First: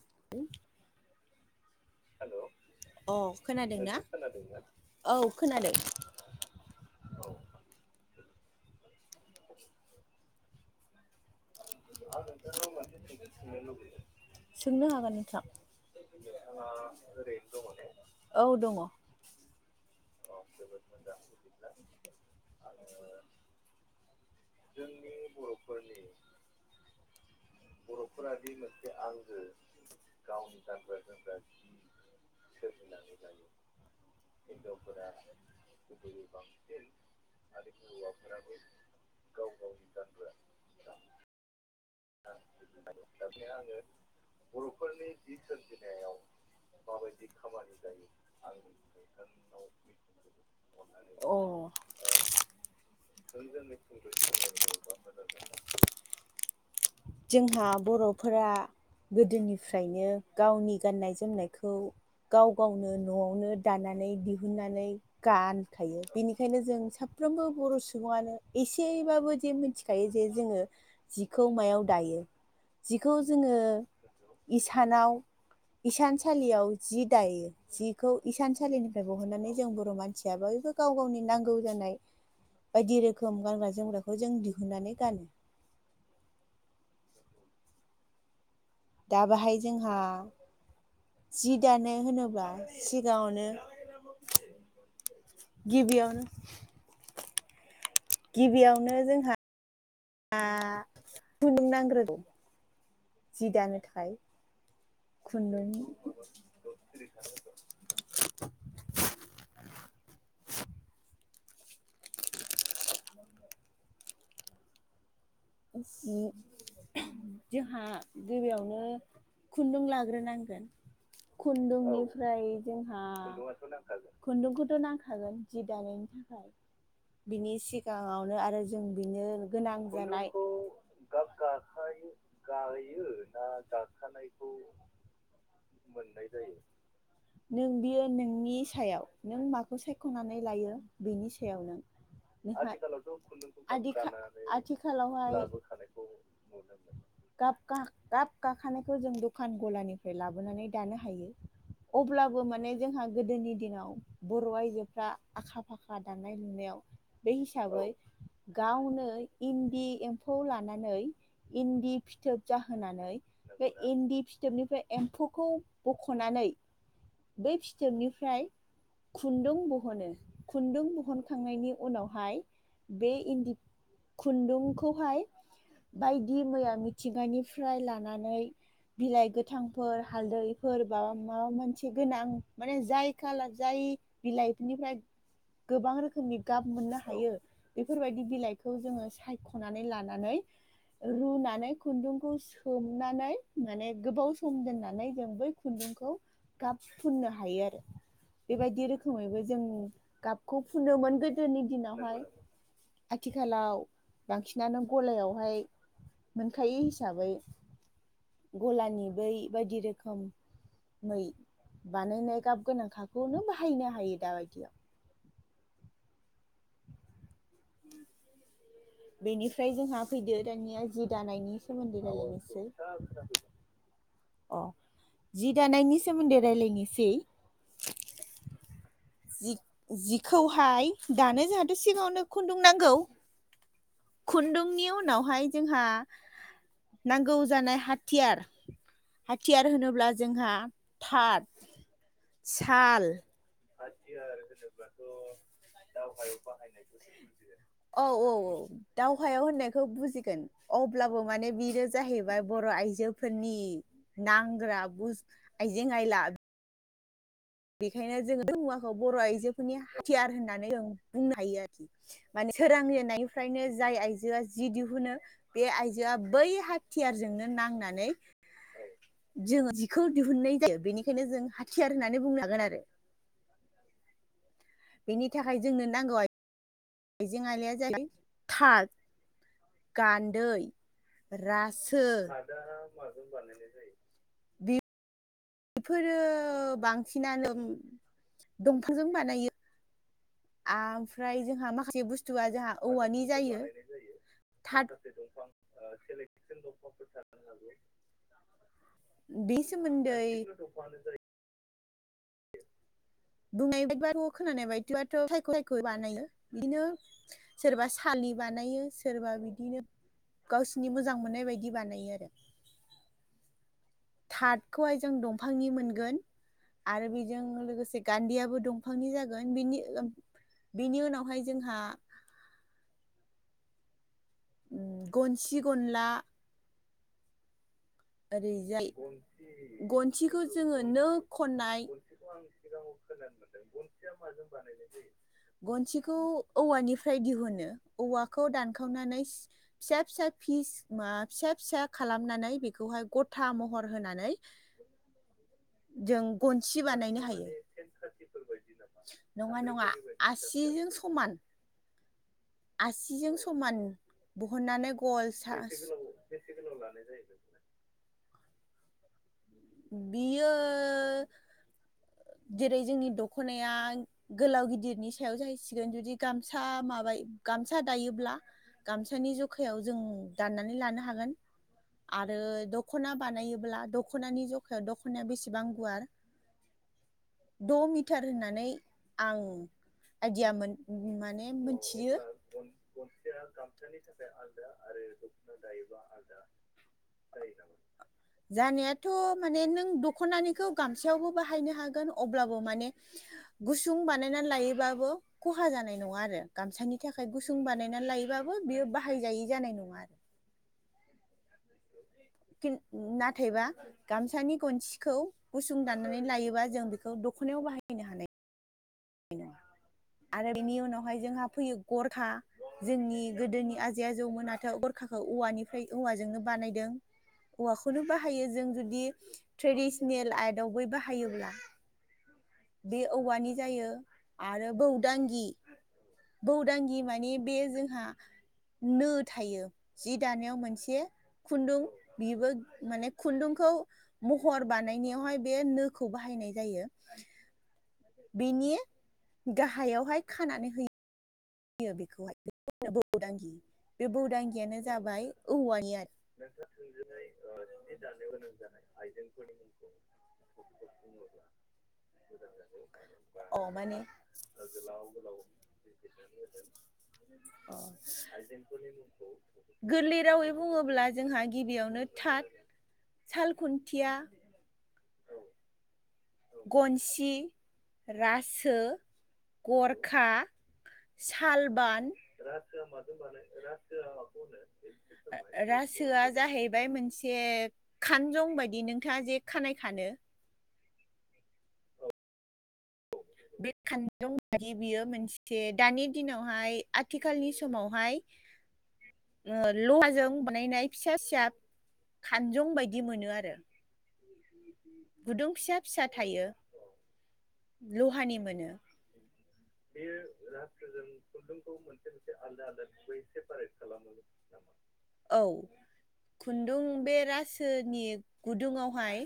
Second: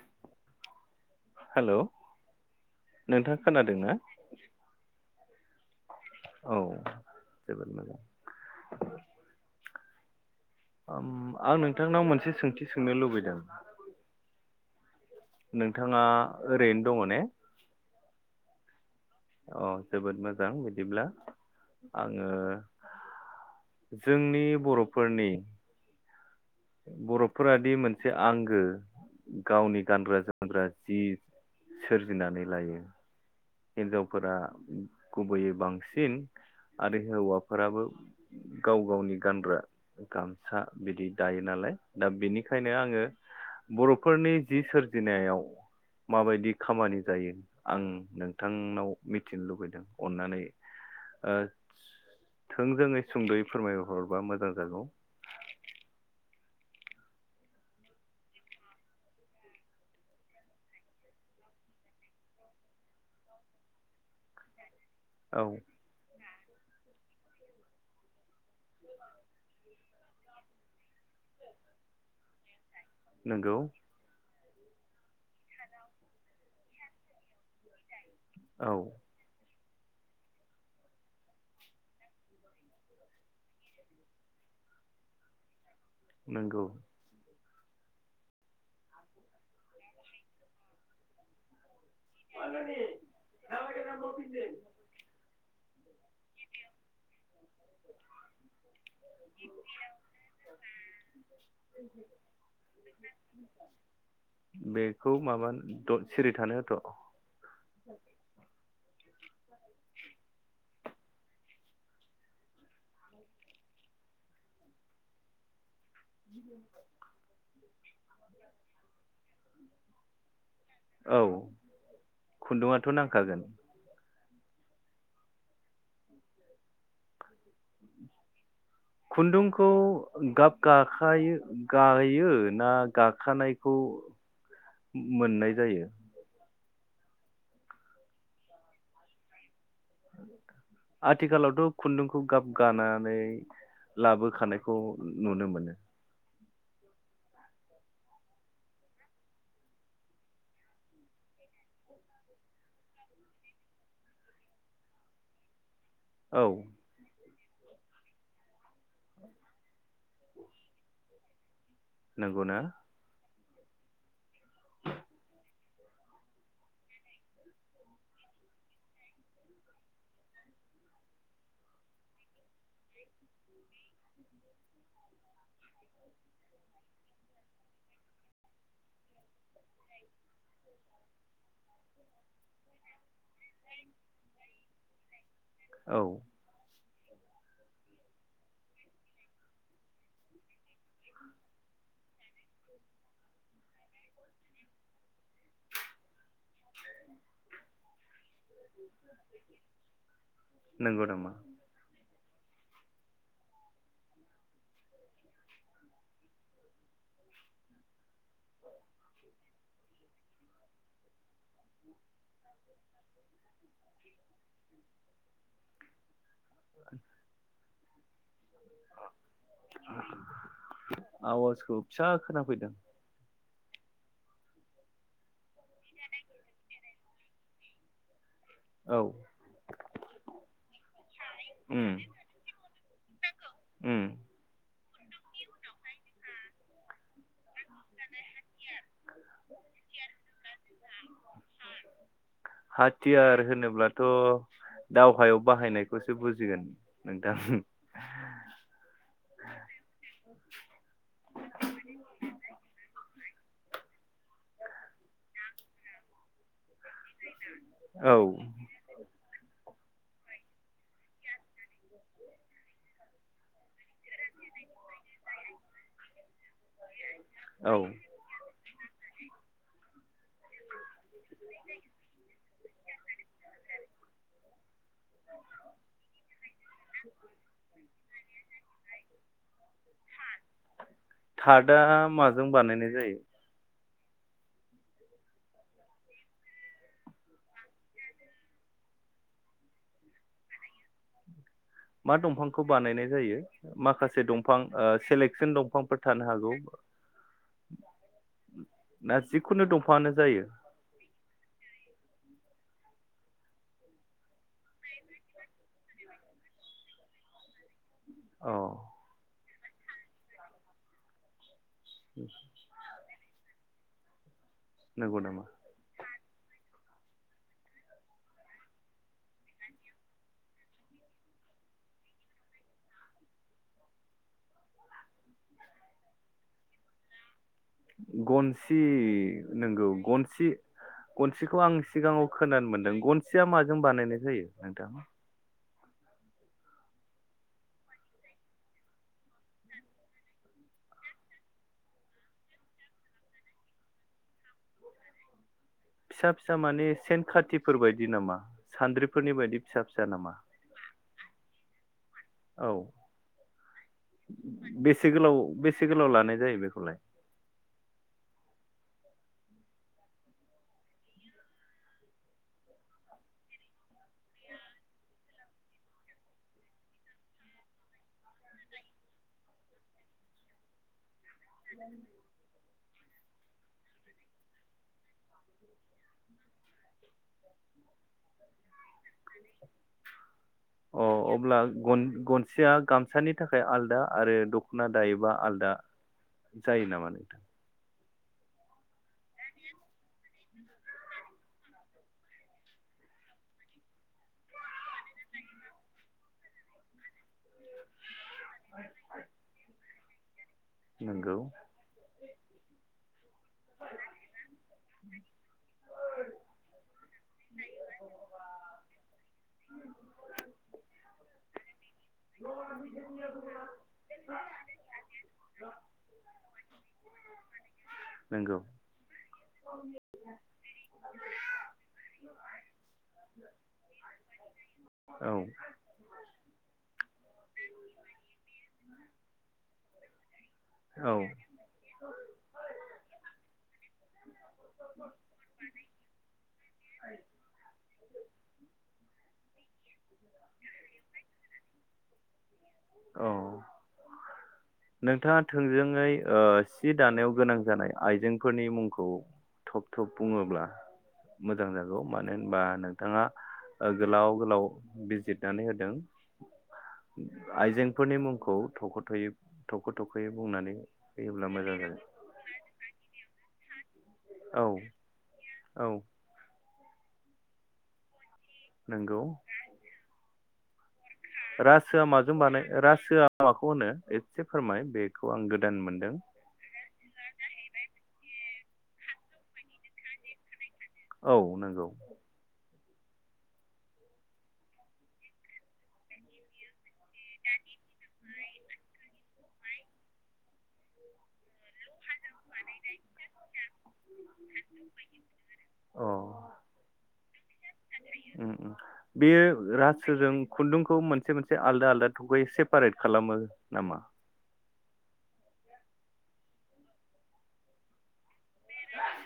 [inaudible] Hello अ खोनादोंना औ खोनादों औ जोबोद मोजां। आं नोंथांनाव मोनसे सोंथि सोंनो लुबैदों थां नोंथाङा ओरैनो दङ ने औ दङ। औ जोबोद मोजां बिदिब्ला आङो जोंनि बर'फोरनि बर'फोरादि मोनसे आंगो गावनि गानग्रा जोमग्रा जि सोरजिनानै लायो। हिनजावफोरा गुबैयै बांसिन आरो हौवाफोराबो गाव गावनि गानग्रा गामसा बिदि दायो नालाय। दा बेनिखायनो आङो बर'फोरनि जि सोरजिनायाव माबायदि खामानि जायो आं नों थांनाव मिथिनो लुबैदों अननानै अ थोंजोङै सुंद'यैब्लाबो फोरमाय हरब्ला मोजां जागौ [unintelligible] [unintelligible] औ साफ्रोमबो बर' सुबुङानो एसेबाबो जे मिथिखायो जे जोङो खौ मायाव दायो जिखौ नंगौ जोङो इसानाव इसानसालियाव जि दायो जि खौ औ इसानसालिनिफ्राय बहननानै जों बर' मानसियाबो बयबो गाव गावनि नांगौ जानाय बायदि रोखोम गानग्रा जोमग्राखौ जों दिहुननानै गानो। नोंगौ दा बेहाय जोंहा जि दानो होनोब्ला सिगाङावनो गिबियावनो गिबियावनो जोंहा आ जि दानो थाखाय बेखौ माबा खुन्दुं द सिरि थानो होथ'। [inaudible] उम [unintelligible] आंहा गिबियावनो खुन्दुं लाग्रोनांगोन। औ खुन्दुंनिफ्राय खुन्दुङाथ' जोंहा नांखागोन खुन्दुंखौथ' नांखागोन जि दानायनि थाखाय बिनि सिगाङावनो आरो जों बिनो खुन्दुंखौ गोनां जानाय गाब गाखायो गायो ना गाखानायखौ मोननाय जायो नों बियो नोंनि सायाव नों मा खौ सायख'नानै लायो बेनि सायाव आथिखालावथ' नों खुन्दुंखौ गाब गानानै लाबोखानायखौ आथिखालाव नुनो मोनो गाब गा गाब गाखानायखौ जों दखान गलानिफ्राय लाबोनानै दानो हायो अब्लाबो माने जोंहा गोदोनि दिनाव बर' आयजोफ्रा आखा फाखा खा दानाय औ लुनायाव बे हिसाबै गावनो इन्दि एम्फौ लानानै इन्दि फिथोब नंगौना जाहोनानै बे इन्दि फिथोबनिफ्राय एम्फौखौ बख'नानै बै फिथोबनिफ्राय खुन्दुं बहनो खुन्दुं बहन खांनायनि उनावहाय बे इन्दि खुन्दुंखौ खौहाय बायदि मैया मिथिंगानिफ्राय लानानै बिलाइ गोथांफोर हालदैफोर बाबा माबा मोनसे गोनां माने जाय खालार जाय बिलाइफोरनिफ्राय गोबां औ रोखोमनि गाब मोननो हा हायो बेफोरबायदि बिलाइखौ जोङो ख'नानै लानानै रुनानै खुन्दुंखौ सोमनानै माने गोबाव सम दोननानै जों बै खुन्दुंखौ गाब फुननो हायो आरो बेबायदि रोखोमैबो जों गाबखौ नंगौ फुनोमोन नामा गोदोनि दिनावहाय। आथि खालाव बांसिनानो गलायावहाय मोनखायो हिसाबै गलानि बै बायदि रोखोम मै बानायनाय गाब गोनांखाखौनो बाहायनो हायो दा बायदियाव [unintelligible] बेनिफ्राय जोंहा फैदो दानिया जि दानायनि आवाजखौ सोमोन्दै फिसा दालायनोसै खोनाफैदों अ जि दानायनि सोमोन्दै रायलायनोसै औ जिखौहाय दानो जोंहाथ' उम सिगाङावनो खुन्दुं नांगौ उम खुन्दुंनि उनावहाय जोंहा नांगौ जानाय हाथियार हाथियार होनोब्ला जोंहा थार्ड साल हाथियार होनोब्लाथ' दावहायाव बाहायनायखौसो बुजिगोन नोंथां औ औ औ दावहायाव होननायखौ बुजिगोन अब्लाबो माने बिनो जाहैबाय बर' आइजोफोरनि नांग्रा बुस आइजें आयला बेखायनो औ जोङो [inaudible] दाखौ बर' आइजो फोरनि हाथियार होननानै जों बुंनो हायो आरोखि माने सोरां जेननायनिफ्रायनो जाय आइजोआ जि दिहुनो बे आइजोआ बै थियारजोंनो औ नांनानै जोंङ जिखौ दिहुननाय जायो बेनिखायनो जों हाथियार होननानै बुंन [unintelligible] बेनि थाखाय जोंनो नांगौ आइजें आइलाया जायो थाद गान्दै थार्दआ रासो माजों बानायनाय जायो बे बेफोरो बांसिनानो दंफांजों बानायो आमफ्राय मा दंफांखौ बानायनाय जायो माखासे दंफां थाद ओ सेलेकसन दंफांफोर थानो हागौ ना बेनि जिखुनु दंफाङानो जायो सोमोन्दै बुंनाय बायदिब' खोनानाय बायदिबथ' सायख' [inaudible] सायख' [inaudible] बानायो बिदिनो सोरबा थालि अ बानायो सोरबा बिदि बिदिनो गावसिरनि मोजां मोननाय बायदि बिदि बानायो आरो थारदखौहाय जों नंगौ नामा दंफांनि मोनगोन आरो बेजों लोगोसे गान्दियाबो दंफांनि जागोन बिनि बिनि उनावहाय जोंहा ओ गनसि गनला गनसि ओरैजाय नंगौ गनसिखौ गनसि जोङो नो गनसिखौ खननाय आं सिगाङाव खोनानो मोनदों गनसिया माजों बानायनाय जायो नोंथां गनसिखौ औवानिफ्राय दिहुनो औवाखौ दानखावनानै फिसा फिसा फिस मा फिसा फिसा खालामनानै बेखौहाय गथा महर होनानै जों फिसा फिसा गनसि माने बानायनो सेन हायो खाथिफोर बायदि नामा सान्द्रिफोरनि बायदि नङा फिसा नङा फिसा नामा आसिजों समान औ आसिजों समान दहननानै बेसे गल गोलाव सा बेसे गोलाव लानाय जायो बेखौलाय? बियो जेरै जोंनि दख'नाया गोलाव गिदिरनि सायाव जाहैसिगोन जुदि गामसा माबायो गामसा दायोब्ला गामसानि जखायाव जों दाननानै लानो हागोन आरो दख दख'ना बानायोब्ला दख'नानि जखायाव दख'नाया बेसेबां गुवार द' मिटार होननानै आं आइदिया अ मोनो माने अब्ला गन मोनथियो गनसेया गामसानि थाखाय आलदा आरो दख'ना दायोबा आलदा जायो नामा नोंथां? जानायाथ' माने नों दख'नानिखौ गामसयावबो बाहाय बाहायनाय हागोन अब्लाबो माने गुसुं बानायना लायोब्लाबो खहा जानाय नङा आरो गामसानि थाखाय गुसुं बानायना लायोब्लाबो बेयो बाहायजायि जानाय नङा आरो नोंगौ [unintelligible] नाथायबा गामसानि गनसिखौ गुसुं दाननानै लायोबा जों बेखौ दख'नायाव बाहायनो हानाय आरो बिनि उनावहाय जोंहा फैयो गरखा जोंनि गोदोनि आजै आजौमोनाथ' गरखाखौ औवानिफ्राय औवाजोंनो बानायदों औवाखौनो बाहायो नंगौ जों जुदि ट्रेडिसनेल आर्टआव बै बाहायोब्ला बे औवानि जायो आरो औ बौदांगि बौदांगि माने ने बे जोंहा नो थायो जि दानो मोनसे औ खुन्दुं बेबो माने खुन्दुंखौ महर बानायनायावहाय बे नोखौ बाहायनाय जायो बिनि गाहायावहाय खानानै होयो होयो बेखौहाय औ बे बौदांगियानो जाबाय नोंथाङा औवानि थोंजोङै आरो ओ सि दानायाव गोनां जानाय आइजेंफोरनि मुंखौ थब थब बुङोब्ला मोजां जागौ मानो होनबा नोंथाङा अ माने गोलाव गोलाव बिजिरनानै होदों आइजेंफोरनि मुंखौ थख'थ'यै थख' गोरलै थख'यै रावै बुंनानै बुङोब्ला जोंहा होयोब्ला मोजां जागोन गिबियावनो थाद सालखुन थिया औ औ गनसि रासो नंगौ गरखा सालबान, रासोआ माजों बानाय रासोआ माखौ होनो एसे फोरमाय बेखौ आं गोदान मोनदों रासोआ जाहैबाय मोनसे खानजं बायदि दि नोंथाङा जे खानाय खानो औ नंगौ बे खान्जं बायदि बियो मोनसे दानि दिनावहाय आथिखालनि समावहाय लहाजों बानायनाय फिसा फिसा खानजं बायदि मोनो आरो गुदुं फिसा फिसा अ थायो लहानि मोनो बेयो राजासोजों खुन्दुंखौ मोनसे मोनसे आलदा आलदा थखयै सेपारेट खालामो नामा औ खुन्दुं बे रासोनि गुदुङावहाय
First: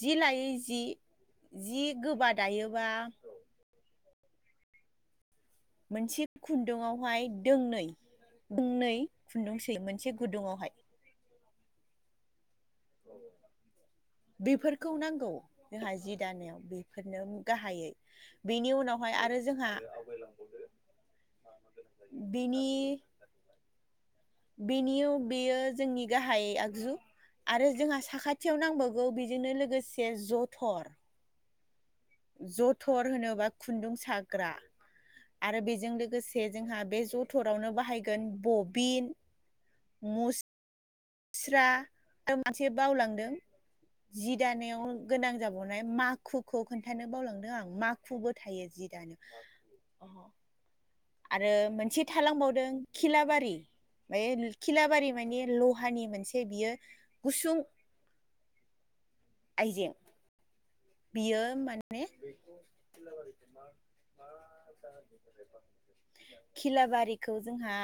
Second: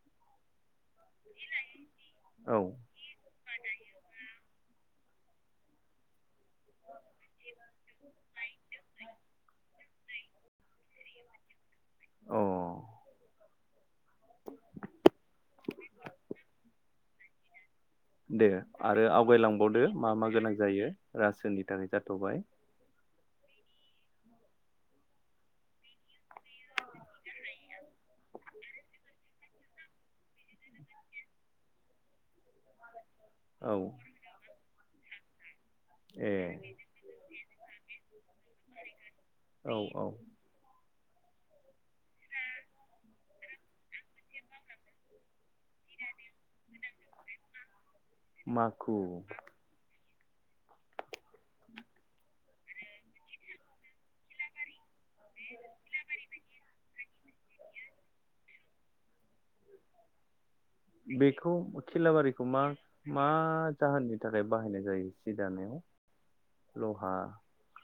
जि लायै जि जि गोबा औ दायोबा मोनसे खुन्दुंआवहाय दोंनै दोंनै खुन्दुं सोयो मोनसे गुदुङावहाय अ बेफोरखौ नांगौ जोंहा जि दानायाव बेफोरनो गाहायै दे बेनि आरो उनावहाय जोंहा आवगायलांबावदो मा मा गोनां जायो रासोनि थाखाय जाथ'बाय बेनियिव बेयो जोंनि गाहाय आगजु आरो जोंहा साखाथियाव नांबावगौ बेजोंनो लोगोसे जथर जथर होनोबा औ खुन्दुं साग्रा आरो बेजों लोगोसे ए जोंहा बे ज टरावनो बाहायगोन बबिन औ औ मस मुस्रा आरो मोनसे बावलांदों जि दानायाव गोनां जाबावनाय माखुखौ खोन्थानो बावलांदों आं माखु खुबो थायो जि माखु दानोबा [inaudible] आरो मोनसे थालांबावदों खिलाबारि बे खिलाबारि माने लहानि मोनसे बियो गुसुं आइजें बियो बेखौ माने खेलाबारिखौ मा मा जाहोननि थाखाय बाहायनाय जायो सि दानायाव? लहा खिलाबारिखौ जोंहा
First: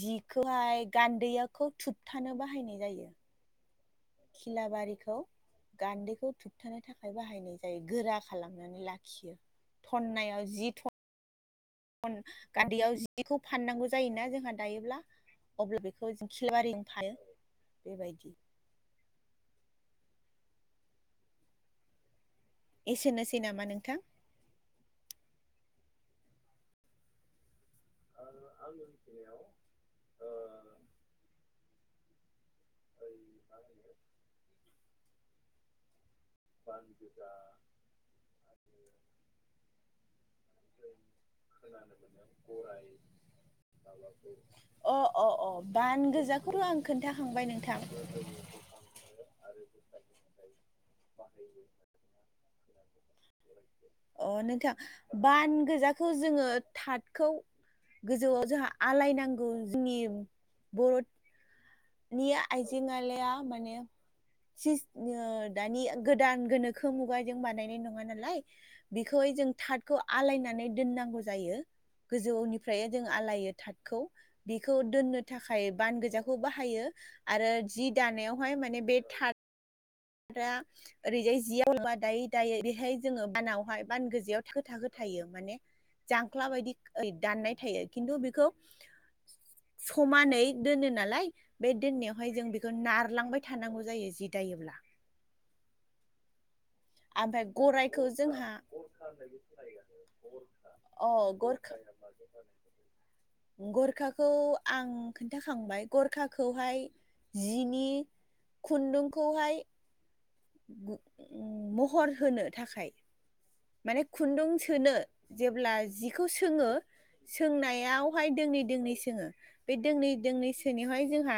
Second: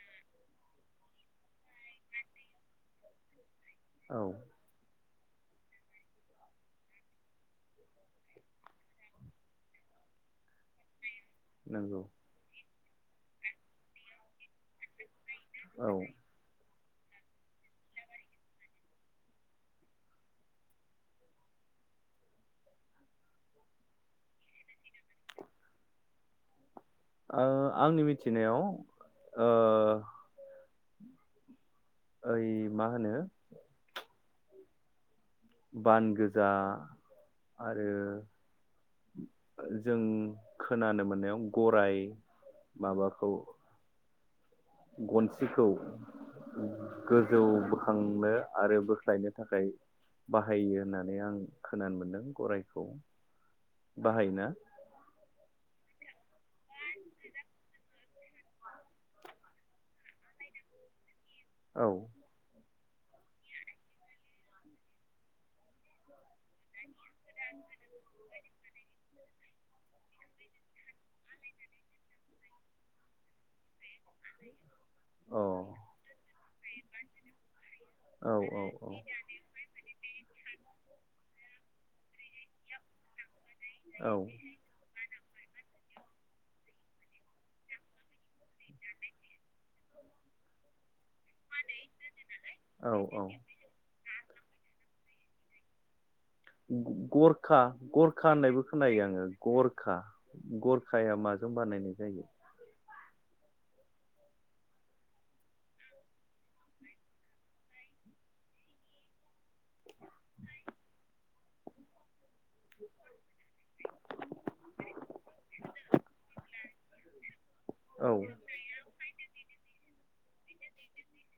जिखौहाय गान्दैयाखौ थुबथानो बाहायनाय जायो औ खिलाबारिखौ गान्दैखौ थुबथानो थाखाय बाहायनाय जायो गोरा खालामनानै लाखियो थन्नायाव जि थन्ना नंगौ थन गान्दैयाव जिखौ फाननांगौ जायोना जोंहा दायोब्ला अब्ला [unintelligible] औ ओ बेखौ जों खिलबारि थायो बेबायदि एसेनोसै नामा नोंथां ओ आंनि मिथिनायाव ओ ओइ मा होनो बान गोज जा आरो जों खोनानो मोननायाव गराय माबाखौ अ अ अ गनसिखौ बान गोजाखौथ' आं गोजौ खोन्थाखांबाय नोंथां बोखांनो आरो बोख्लायनो थाखाय बाहायो होननानै आं खोनानो मोनदों गराइखौ अ नोंथां बान गोजा खौ जोङो थादखौ गोजौआव जोंहा आलायनांगौ जोंनि बर' औ नि आय आयजें आयलाया माने दानि गोदान गोनोखो मुगाजों बानायनाय नङा नालाय बेखौहाय जों थाथखौ आलायनानै दोननांगौ जायो गोजौनिफ्राय जों आलइायो थाथ खौ‌ बेखौ दोननो अ थाखाय बान गोजाखौ हायो आरो जि औ दानायावहाय माने बे थाथ आरो ओरैजाय जिया दायै दायै बेहाय जोङो बानाव औ बान गोजायाव थाखो थाखो थायो माने जांख्ला बायदि दाननाय थायो खिन्थु बेखौ समानै दोनो नालाय बे दोननायावहाय जों बेखौ औ औ नारलांबाय थानांगौ जायो जि दायोब्ला ओमफ्राय गरखा गरायखौ गरखा जोंहा होननायबो खोनायो आङो गरखा अ गरखाया माजों गरखा बानायनाय जायो गरखाखौ आं खोन्थाखांबाय गरखाखौहाय जिनि खुन्दुंखौहाय [unintelligible] महर होनो थाखाय माने खुन्दुं सोनो जेब्ला जिखौ सोङो औ सोंनायावहाय दोंनै दोंनै सोङो बे दोंनै दोंनै सोनाआवहाय जोंहा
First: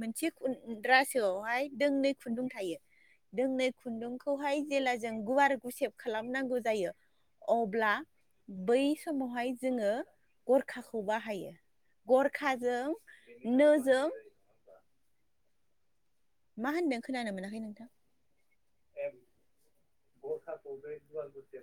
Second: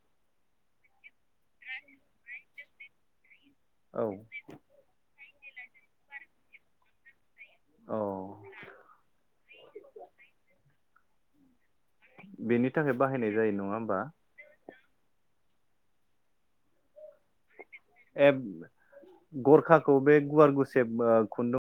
मोनसे रासोआवहाय दोंनै खुन्दुं थायो दोंनै औ खुन्दुंखौहाय जेला जों गुवार गुसेब खालामनांगौ जायो अब्ला अ बै समावहाय जोङो गरखाखौ खौ बाहायो बेनि थाखाय बाहायनाय जायो गरखाजों नङा होमबा नोजों मा होनदों खोनानो मोनाखै नोंथां ए गरखाखौ बे गुवार गुसेब ओ खुन्दुं